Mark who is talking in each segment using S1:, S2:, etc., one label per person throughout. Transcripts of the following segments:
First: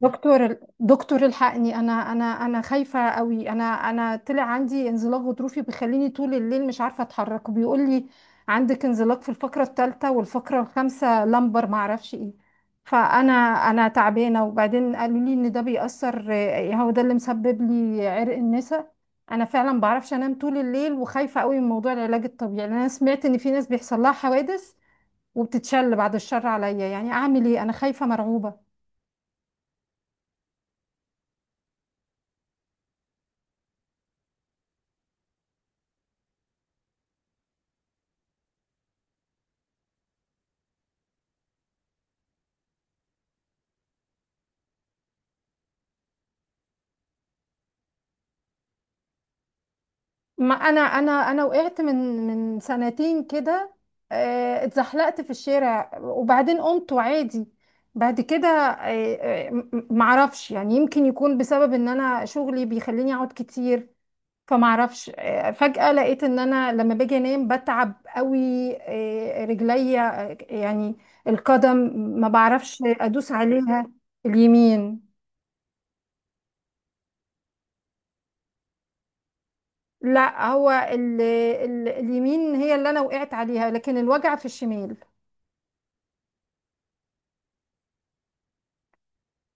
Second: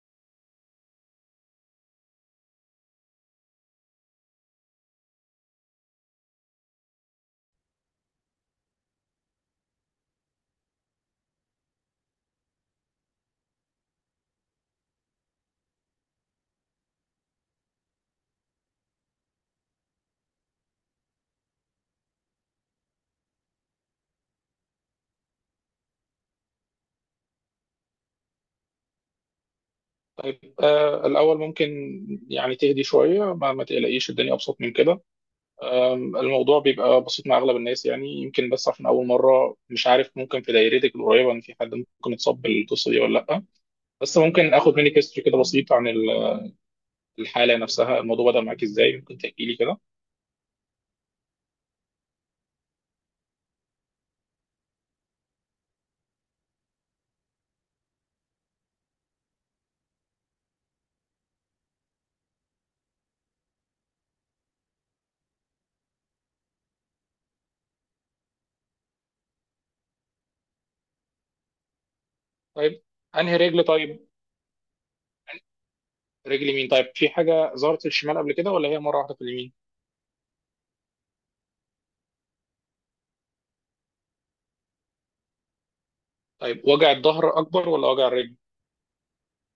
S1: دكتور دكتور الحقني، انا خايفه قوي. انا طلع عندي انزلاق غضروفي بيخليني طول الليل مش عارفه اتحرك، وبيقول لي عندك انزلاق في الفقره الثالثه والفقره الخامسه لمبر ما اعرفش ايه. فانا تعبانه، وبعدين قالوا لي ان ده بيأثر. هو ده اللي مسبب لي عرق النسا. انا فعلا ما بعرفش انام طول الليل، وخايفه قوي من موضوع العلاج الطبيعي، لأن انا سمعت ان في ناس بيحصل لها حوادث وبتتشل، بعد الشر عليا. يعني اعمل ايه؟ انا خايفه مرعوبه.
S2: طيب، الأول ممكن يعني تهدي شوية ما تقلقيش، الدنيا أبسط من كده. الموضوع بيبقى بسيط مع أغلب الناس، يعني يمكن بس عشان أول مرة مش عارف، ممكن في دايرتك القريبة إن في حد ممكن يتصاب بالقصة دي ولا لأ؟ بس ممكن آخد منك هيستوري كده بسيط عن الحالة نفسها؟ الموضوع بدأ معاك إزاي؟ ممكن تحكي لي كده.
S1: ما انا وقعت من سنتين كده. اتزحلقت في الشارع وبعدين قمت وعادي. بعد كده، معرفش، يعني يمكن يكون بسبب ان انا شغلي بيخليني اقعد كتير. فمعرفش، فجأة لقيت ان انا لما باجي انام بتعب قوي. رجليا، يعني القدم ما بعرفش
S2: طيب،
S1: ادوس
S2: أنهي رجل؟
S1: عليها.
S2: طيب،
S1: اليمين.
S2: رجل يمين. طيب، في حاجة ظهرت في الشمال قبل كده ولا هي مرة واحدة في اليمين؟
S1: لا، هو ال اليمين هي اللي انا وقعت عليها، لكن الوجع في الشمال.
S2: طيب، وجع الظهر أكبر ولا وجع الرجل؟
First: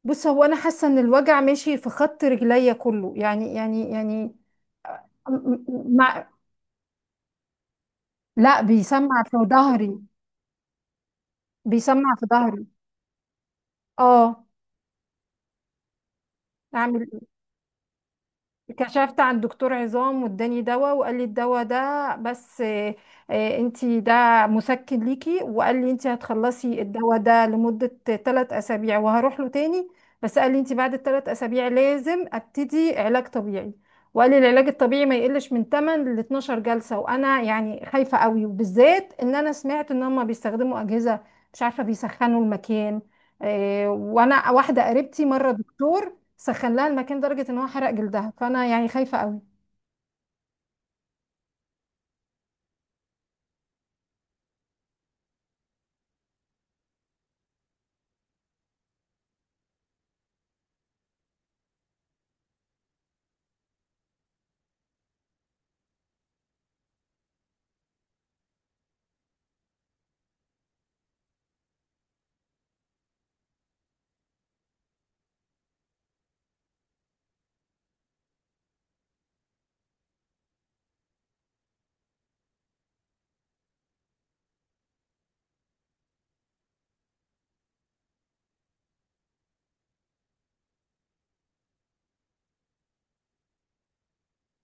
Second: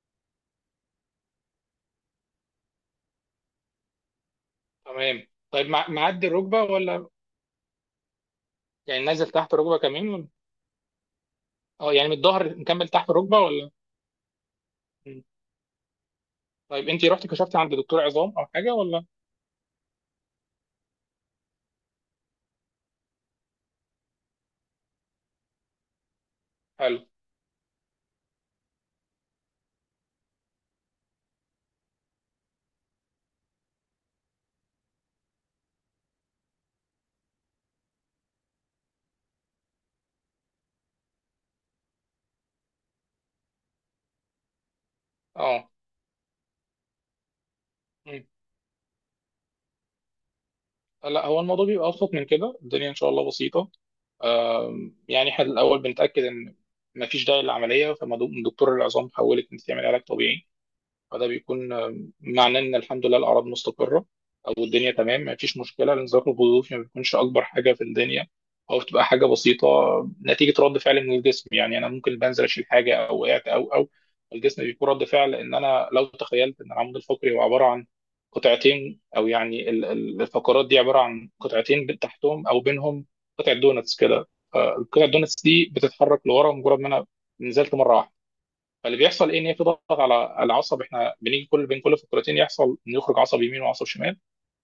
S1: بص، هو انا حاسه ان الوجع ماشي في خط رجليا كله يعني.
S2: تمام.
S1: م-
S2: طيب،
S1: م-
S2: معدي
S1: مع
S2: الركبة ولا؟
S1: لا،
S2: يعني
S1: بيسمع
S2: نازل
S1: في
S2: تحت الركبة
S1: ظهري.
S2: كمان؟ اه، يعني
S1: بيسمع
S2: من
S1: في
S2: الظهر
S1: ظهري.
S2: مكمل تحت الركبه ولا؟
S1: اه.
S2: مم. طيب، انت
S1: اعمل
S2: رحتي كشفتي عند دكتور عظام او حاجه ولا؟
S1: كشفت عند دكتور عظام واداني دواء، وقال لي الدواء ده بس. انتي ده مسكن ليكي، وقال لي انتي هتخلصي
S2: حلو.
S1: الدواء ده لمدة 3 اسابيع وهروح له تاني. بس قال لي انتي بعد الثلاث اسابيع لازم ابتدي علاج طبيعي، وقال لي العلاج الطبيعي ما يقلش من 8 ل 12 جلسة. وانا يعني خايفة قوي، وبالذات ان انا سمعت ان هم بيستخدموا اجهزة مش عارفة بيسخنوا المكان. وانا واحدة قريبتي مرة
S2: اه.
S1: دكتور سخن لها المكان لدرجة ان هو حرق
S2: مم.
S1: جلدها، فانا يعني خايفة قوي.
S2: لا، هو الموضوع بيبقى ابسط من كده، الدنيا ان شاء الله بسيطه. يعني احنا الاول بنتاكد ان مفيش داعي للعمليه، فدكتور العظام حولك انت تعمل علاج طبيعي، فده بيكون معناه ان الحمد لله الاعراض مستقره، او الدنيا تمام ما فيش مشكله. الانزلاق الغضروفي ما بيكونش اكبر حاجه في الدنيا، او بتبقى حاجه بسيطه نتيجه رد فعل من الجسم. يعني انا ممكن بنزل اشيل حاجه او وقعت او الجسم بيكون رد فعل. ان انا لو تخيلت ان العمود الفقري هو عباره عن قطعتين، او يعني الفقرات دي عباره عن قطعتين، تحتهم او بينهم قطعه دونتس كده، فالقطعه الدونتس دي بتتحرك لورا مجرد ما انا نزلت مره واحده. فاللي بيحصل ايه؟ ان هي بتضغط على العصب. احنا بنيجي كل بين كل فقرتين يحصل انه يخرج عصب يمين وعصب شمال،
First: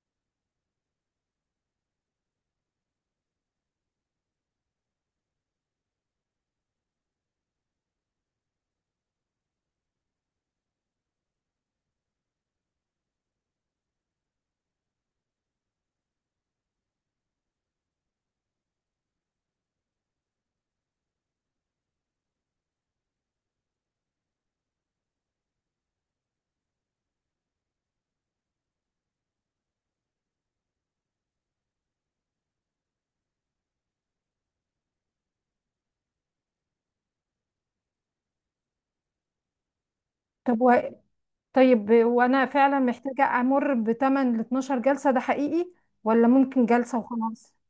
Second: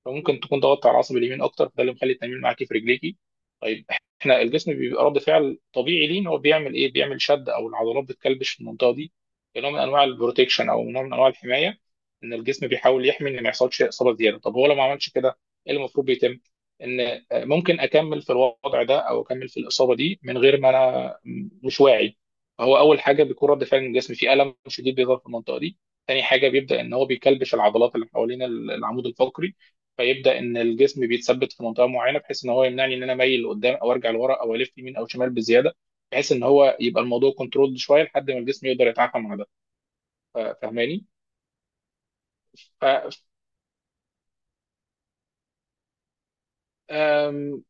S2: فممكن تكون ضغطت على العصب اليمين اكتر، فده اللي مخلي التمرين معاكي في رجليكي. طيب، احنا الجسم بيبقى رد فعل طبيعي ليه، ان هو بيعمل ايه؟ بيعمل شد او العضلات بتكلبش في المنطقه دي كنوع من انواع البروتكشن او نوع من انواع الحمايه. ان الجسم بيحاول يحمي ان ما يحصلش اصابه زياده. طب هو لو ما عملش كده، ايه اللي المفروض بيتم؟ ان ممكن اكمل في الوضع ده او اكمل في الاصابه دي من غير ما انا مش واعي. فهو اول حاجه بيكون رد فعل من الجسم، في الم شديد بيظهر في المنطقه دي. تاني حاجه بيبدا ان هو بيكلبش العضلات اللي حوالين العمود الفقري، فيبدا ان الجسم بيتثبت في منطقه معينه بحيث ان هو يمنعني ان انا مايل لقدام او ارجع لورا او الف يمين او شمال بزياده، بحيث ان هو يبقى الموضوع كنترولد شويه لحد ما الجسم يقدر يتعافى مع ده.
S1: طب و...
S2: فاهماني؟
S1: طيب، وانا فعلا محتاجة
S2: ف-
S1: امر بتمن ل 12 جلسة ده حقيقي، ولا ممكن جلسة وخلاص؟
S2: أم،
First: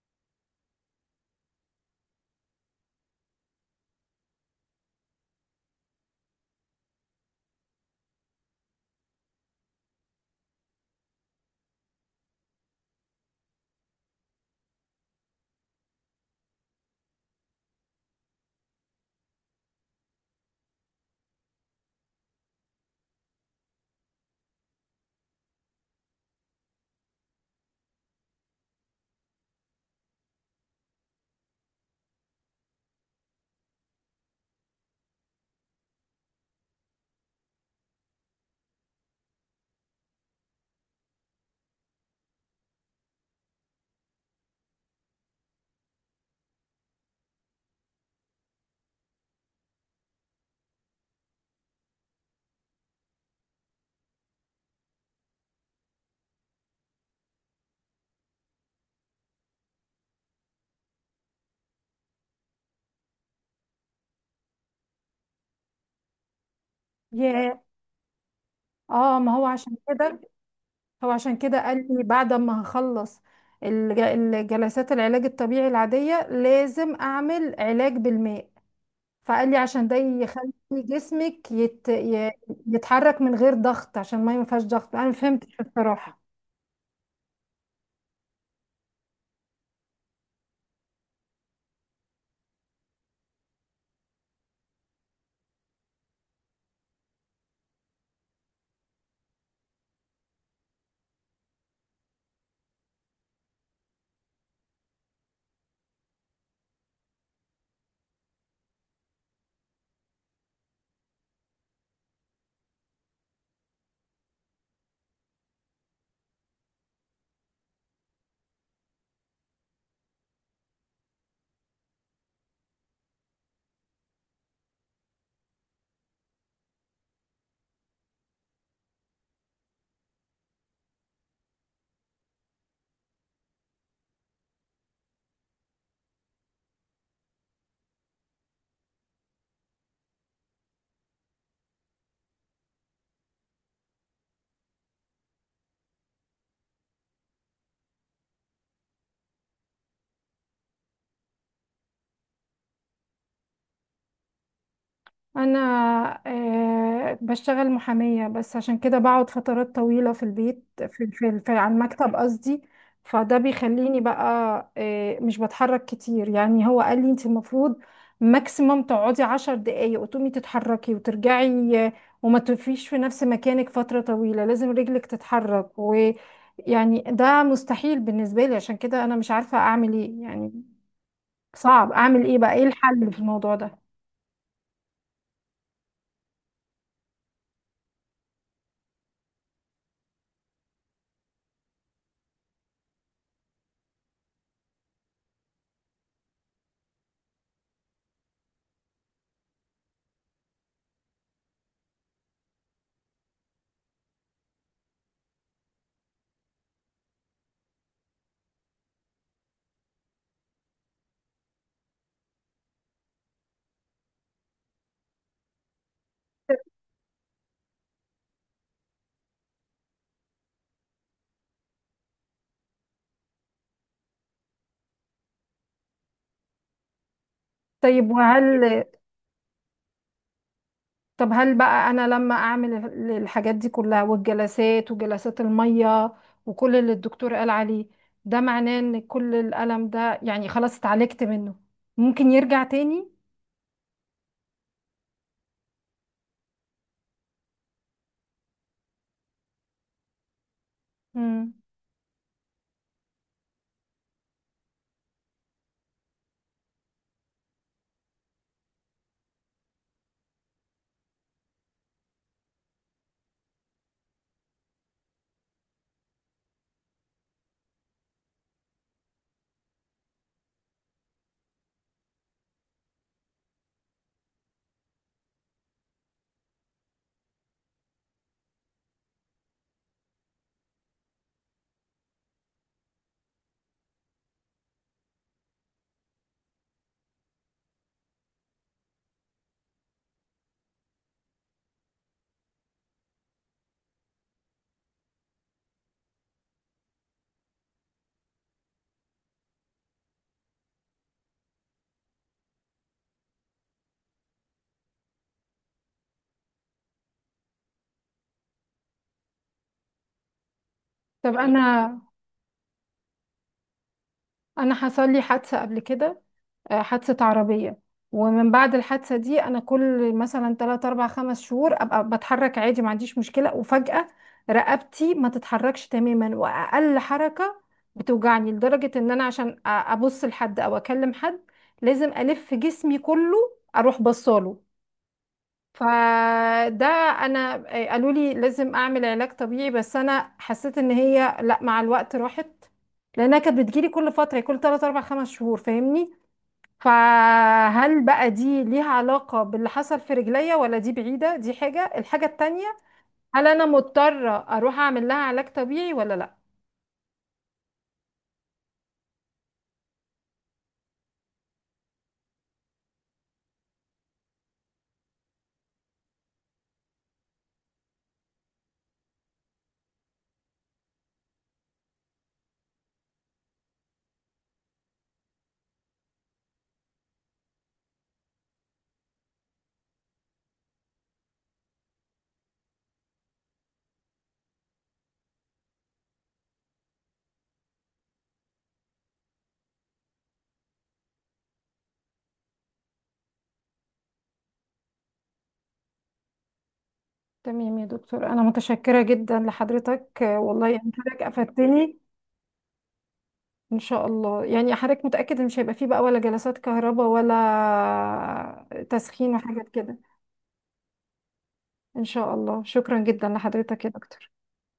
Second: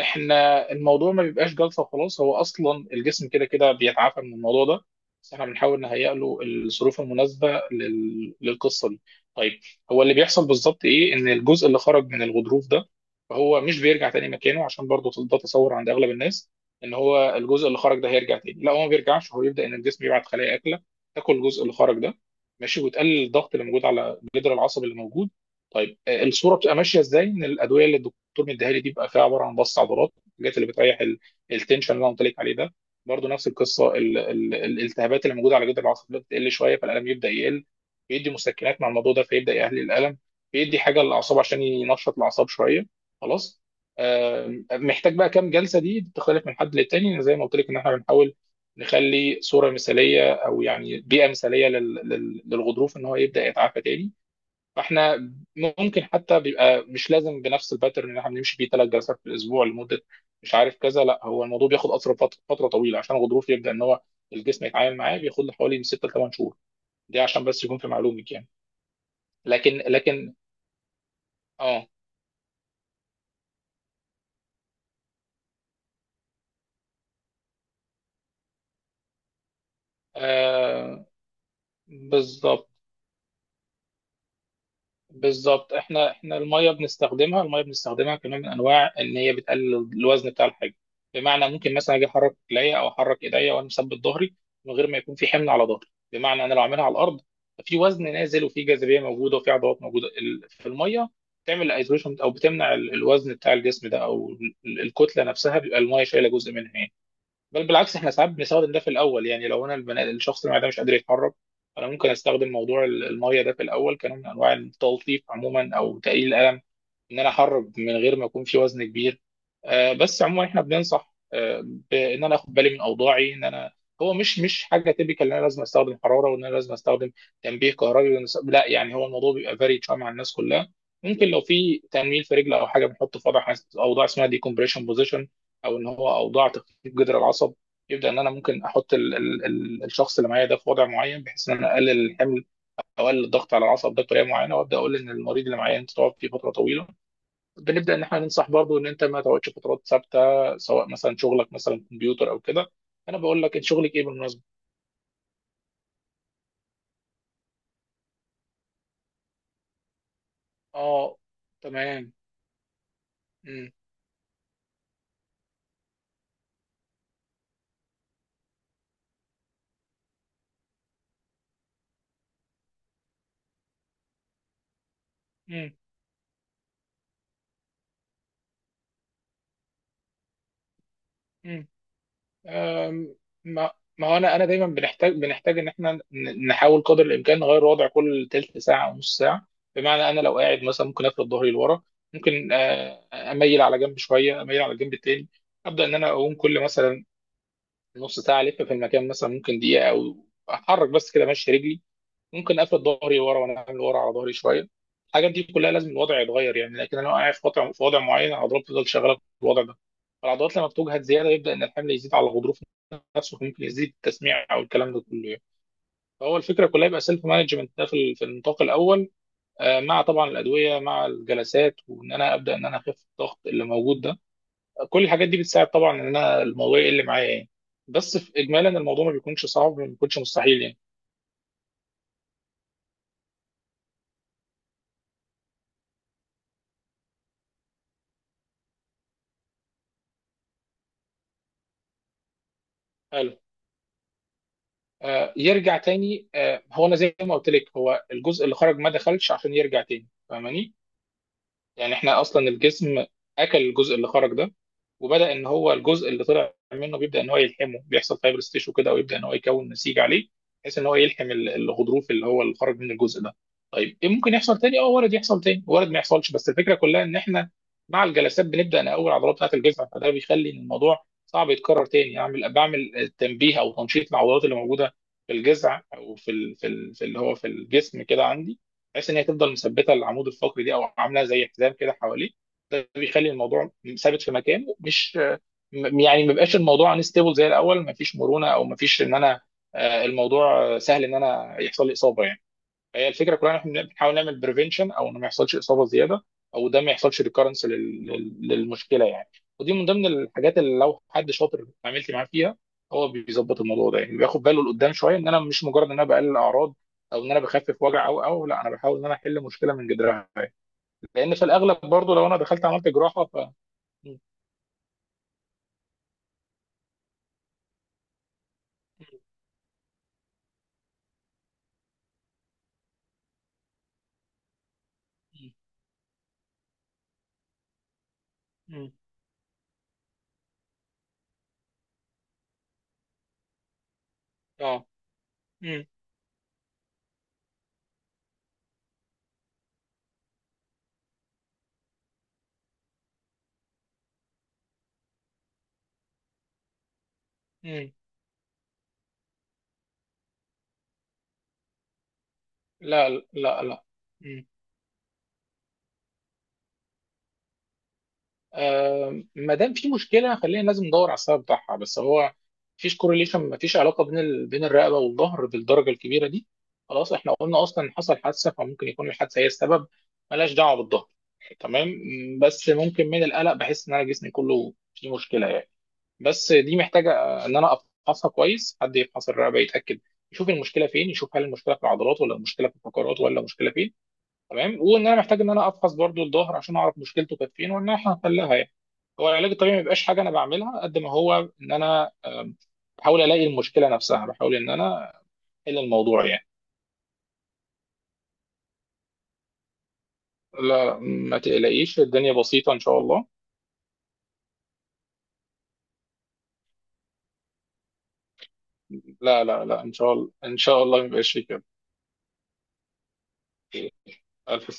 S2: احنا الموضوع ما بيبقاش جلطه وخلاص، هو اصلا الجسم كده كده بيتعافى من الموضوع ده، بس احنا بنحاول نهيئ له الظروف المناسبه للقصه دي. طيب، هو اللي بيحصل بالظبط ايه؟ ان الجزء اللي خرج من الغضروف ده فهو مش بيرجع تاني مكانه، عشان برضه ده تصور عند اغلب الناس ان هو الجزء اللي خرج ده هيرجع تاني. لا، هو ما بيرجعش، هو يبدا ان الجسم يبعت خلايا اكله تاكل الجزء اللي خرج ده، ماشي، وتقلل الضغط اللي موجود على الجدر العصبي اللي موجود. طيب، الصوره بتبقى ماشيه ازاي؟ ان الادويه اللي الدكتور مديها لي دي بيبقى فيها عباره عن بس عضلات، الحاجات اللي بتريح التنشن اللي انا قلت لك عليه ده. برضه نفس القصه، الالتهابات اللي موجوده على جدر العصب بتقل شويه فالالم يبدا يقل. بيدي مسكنات مع الموضوع ده فيبدا يقلل الالم. بيدي حاجه للاعصاب عشان ينشط الاعصاب شويه. خلاص. محتاج بقى كام جلسه؟ دي بتختلف من حد للتاني، زي ما قلت لك ان احنا بنحاول نخلي صوره مثاليه او يعني بيئه مثاليه للغضروف ان هو يبدا يتعافى تاني. فاحنا ممكن حتى بيبقى مش لازم بنفس الباترن اللي احنا بنمشي بيه ثلاث جلسات في الاسبوع لمده مش عارف كذا. لا، هو الموضوع بياخد اثر فتره طويله عشان الغضروف يبدا ان هو الجسم يتعامل معاه. بياخد له حوالي من 6 ل 8 شهور، دي عشان
S1: ياه.
S2: بس يكون في معلومك يعني.
S1: اه، ما هو عشان
S2: لكن
S1: كده
S2: لكن
S1: هو عشان كده قال
S2: اه,
S1: لي بعد ما هخلص الجلسات العلاج الطبيعي العادية لازم اعمل علاج بالماء. فقال لي عشان ده يخلي
S2: آه
S1: جسمك
S2: بالظبط.
S1: يتحرك من غير ضغط، عشان الميه ما ينفعش ضغط، انا ما فهمتش
S2: بالظبط، احنا
S1: بصراحة.
S2: احنا الميه بنستخدمها، الميه بنستخدمها كنوع من انواع ان هي بتقلل الوزن بتاع الحاجه. بمعنى ممكن مثلا اجي احرك رجليا او احرك ايديا وانا مثبت ظهري من غير ما يكون في حمل على ظهري. بمعنى انا لو عاملها على الارض ففي وزن نازل وفي جاذبيه موجوده وفي عضلات موجوده، في الميه بتعمل ايزوليشن او بتمنع الوزن بتاع الجسم ده او الكتله نفسها، بيبقى الميه شايله جزء منها يعني. بل بالعكس، احنا ساعات بنستخدم ده في الاول، يعني لو انا البناء الشخص اللي معده مش قادر يتحرك، انا ممكن استخدم موضوع الميه ده في الاول كنوع من انواع التلطيف عموما او تقليل الالم، ان انا احرك من غير ما يكون في وزن كبير. بس عموما احنا بننصح بان انا اخد بالي من اوضاعي، ان انا هو مش حاجه تيبيكال ان انا لازم استخدم حراره وان انا لازم استخدم تنبيه كهربي لا، يعني هو الموضوع بيبقى فاري شويه مع الناس كلها. ممكن لو في تنميل في رجل او حاجه بنحط في وضع، اوضاع اسمها ديكمبريشن بوزيشن، او ان هو اوضاع تخفيف جذر العصب. يبدا ان انا ممكن احط ال الشخص اللي معايا ده في وضع معين بحيث ان انا اقلل الحمل او اقلل الضغط على العصب ده بطريقه معينه. وابدا اقول ان المريض اللي معايا انت تقعد فيه فتره طويله، بنبدا ان احنا ننصح برضه ان انت ما تقعدش فترات ثابته، سواء مثلا شغلك مثلا كمبيوتر او كده. انا بقول لك انت شغلك ايه بالمناسبه؟
S1: انا بشتغل محامية، بس عشان كده بقعد فترات طويلة في البيت، في
S2: اه،
S1: في في على
S2: تمام.
S1: المكتب قصدي. فده بيخليني بقى مش بتحرك كتير، يعني هو قال لي انت المفروض ماكسيموم تقعدي 10 دقايق وتقومي تتحركي وترجعي، وما تقفيش في نفس مكانك فترة طويلة، لازم رجلك تتحرك. ويعني ده مستحيل بالنسبة لي، عشان كده انا مش عارفة اعمل ايه، يعني
S2: امم.
S1: صعب. اعمل ايه بقى؟ ايه الحل
S2: أم،
S1: في الموضوع
S2: ما
S1: ده؟
S2: ما هو انا دايما بنحتاج ان احنا نحاول قدر الامكان نغير وضع كل تلت ساعه او نص ساعه. بمعنى انا لو قاعد مثلا ممكن افرد ظهري لورا، ممكن اميل على جنب شويه، اميل على الجنب التاني. ابدا ان انا اقوم كل مثلا نص ساعه الف في المكان مثلا ممكن دقيقه او احرك بس كده ماشي رجلي. ممكن اقفل ظهري ورا وانا عامل ورا على ظهري شويه. الحاجات دي كلها لازم الوضع يتغير يعني. لكن انا لو قاعد في وضع، معين العضلات بتفضل شغاله في الوضع ده، فالعضلات لما بتجهد زياده يبدا ان الحمل يزيد على الغضروف نفسه، ممكن يزيد التسميع او الكلام ده كله يعني. فهو الفكره كلها يبقى سيلف مانجمنت ده في النطاق الاول. مع طبعا الادويه مع الجلسات، وان انا ابدا ان انا اخف الضغط اللي موجود ده، كل الحاجات دي بتساعد طبعا ان انا الموضوع يقل معايا يعني.
S1: طيب
S2: بس في اجمالا
S1: وهل
S2: الموضوع ما بيكونش صعب، ما بيكونش مستحيل.
S1: طب هل بقى انا لما اعمل الحاجات دي كلها والجلسات وجلسات المية وكل اللي الدكتور قال عليه، ده معناه ان كل الالم ده يعني خلاص اتعالجت منه؟ ممكن يرجع تاني؟
S2: يعني يرجع تاني. هو انا زي ما قلت لك هو الجزء اللي خرج ما دخلش عشان يرجع تاني، فاهماني؟
S1: مم.
S2: يعني احنا اصلا الجسم اكل الجزء اللي خرج ده، وبدا ان هو الجزء اللي طلع منه بيبدا ان هو يلحمه، بيحصل فايبرس تيشو كده ويبدا ان هو يكون نسيج عليه بحيث ان هو يلحم الغضروف اللي هو اللي خرج من الجزء ده. طيب ايه ممكن يحصل تاني؟ اه، وارد يحصل تاني، وارد ما يحصلش. بس الفكره كلها ان احنا مع الجلسات بنبدا نقوي العضلات بتاعه الجسم، فده بيخلي ان الموضوع صعب يتكرر تاني. اعمل بعمل تنبيه او تنشيط للعضلات اللي موجوده في الجذع او في اللي هو في الجسم كده عندي، بحيث ان هي تفضل مثبته العمود الفقري دي او عامله زي حزام كده حواليه. ده بيخلي الموضوع ثابت في مكانه، مش يعني ما بيبقاش الموضوع انستيبل زي الاول. ما فيش مرونه او ما فيش ان انا الموضوع سهل ان انا يحصل لي اصابه يعني. هي الفكره كلها ان احنا بنحاول نعمل بريفنشن، او انه ما يحصلش اصابه زياده، او ده ما يحصلش ريكارنس للمشكله يعني. ودي من ضمن الحاجات اللي لو حد شاطر عملت معاه فيها هو بيظبط الموضوع ده. يعني بياخد باله لقدام شويه، ان انا مش مجرد ان انا بقلل اعراض او ان انا بخفف وجع، او لا، انا بحاول ان انا احل مشكله من جذرها. لان
S1: طب
S2: في الاغلب
S1: انا
S2: برضو لو انا دخلت عملت جراحه ف م-
S1: انا حصل لي حادثة قبل كده. حادثة عربية. ومن بعد الحادثة دي أنا كل مثلا 3 4 5 شهور أبقى بتحرك عادي ما عنديش مشكلة، وفجأة رقبتي ما تتحركش تماما، وأقل حركة بتوجعني
S2: م- م-
S1: لدرجة
S2: م-
S1: إن أنا عشان أبص لحد أو أكلم حد لازم ألف جسمي كله أروح بصاله.
S2: اه. م-
S1: فده، أنا قالوا لي لازم أعمل علاج طبيعي، بس أنا حسيت إن هي لأ، مع الوقت راحت، لأنها كانت بتجيلي كل فترة، كل 3 4 5 شهور، فاهمني؟
S2: م-
S1: فهل بقى دي ليها علاقة باللي حصل في رجليا، ولا دي بعيدة، دي حاجة، الحاجة التانية؟
S2: لا
S1: هل
S2: لا
S1: أنا
S2: لا.
S1: مضطرة
S2: م-
S1: أروح أعمل لها علاج طبيعي ولا لأ؟
S2: ما دام في مشكله خلينا لازم ندور على السبب بتاعها. بس هو مفيش كورليشن، مفيش علاقه بين الرقبه والظهر بالدرجه الكبيره دي. خلاص، احنا قلنا اصلا حصل حادثه فممكن يكون الحادثه هي السبب، ملهاش دعوه بالظهر. تمام. بس ممكن من القلق بحس ان انا جسمي كله فيه مشكله يعني. بس دي محتاجه ان انا افحصها كويس، حد يفحص الرقبه يتاكد، يشوف المشكله فين، يشوف هل المشكله في العضلات ولا المشكله في الفقرات ولا المشكله فين. تمام، وان انا محتاج ان انا افحص برضو الظهر عشان اعرف مشكلته كانت فين وان احنا هنحلها يعني. هو العلاج الطبيعي ما بيبقاش حاجه انا بعملها، قد ما هو ان انا بحاول الاقي المشكله نفسها، بحاول ان انا احل الموضوع يعني.
S1: تمام يا دكتور، أنا متشكرة جدا لحضرتك. والله،
S2: لا
S1: يعني
S2: لا،
S1: حضرتك
S2: ما
S1: أفدتني.
S2: تقلقيش، الدنيا بسيطه ان شاء الله.
S1: إن شاء الله، يعني حضرتك متأكد إن مش هيبقى فيه بقى ولا جلسات كهرباء ولا تسخين
S2: لا لا
S1: وحاجات
S2: لا، ان
S1: كده؟
S2: شاء الله، ان شاء الله ما يبقاش فيه كده.
S1: إن شاء الله، شكرا جدا لحضرتك يا دكتور.
S2: الف سلامه.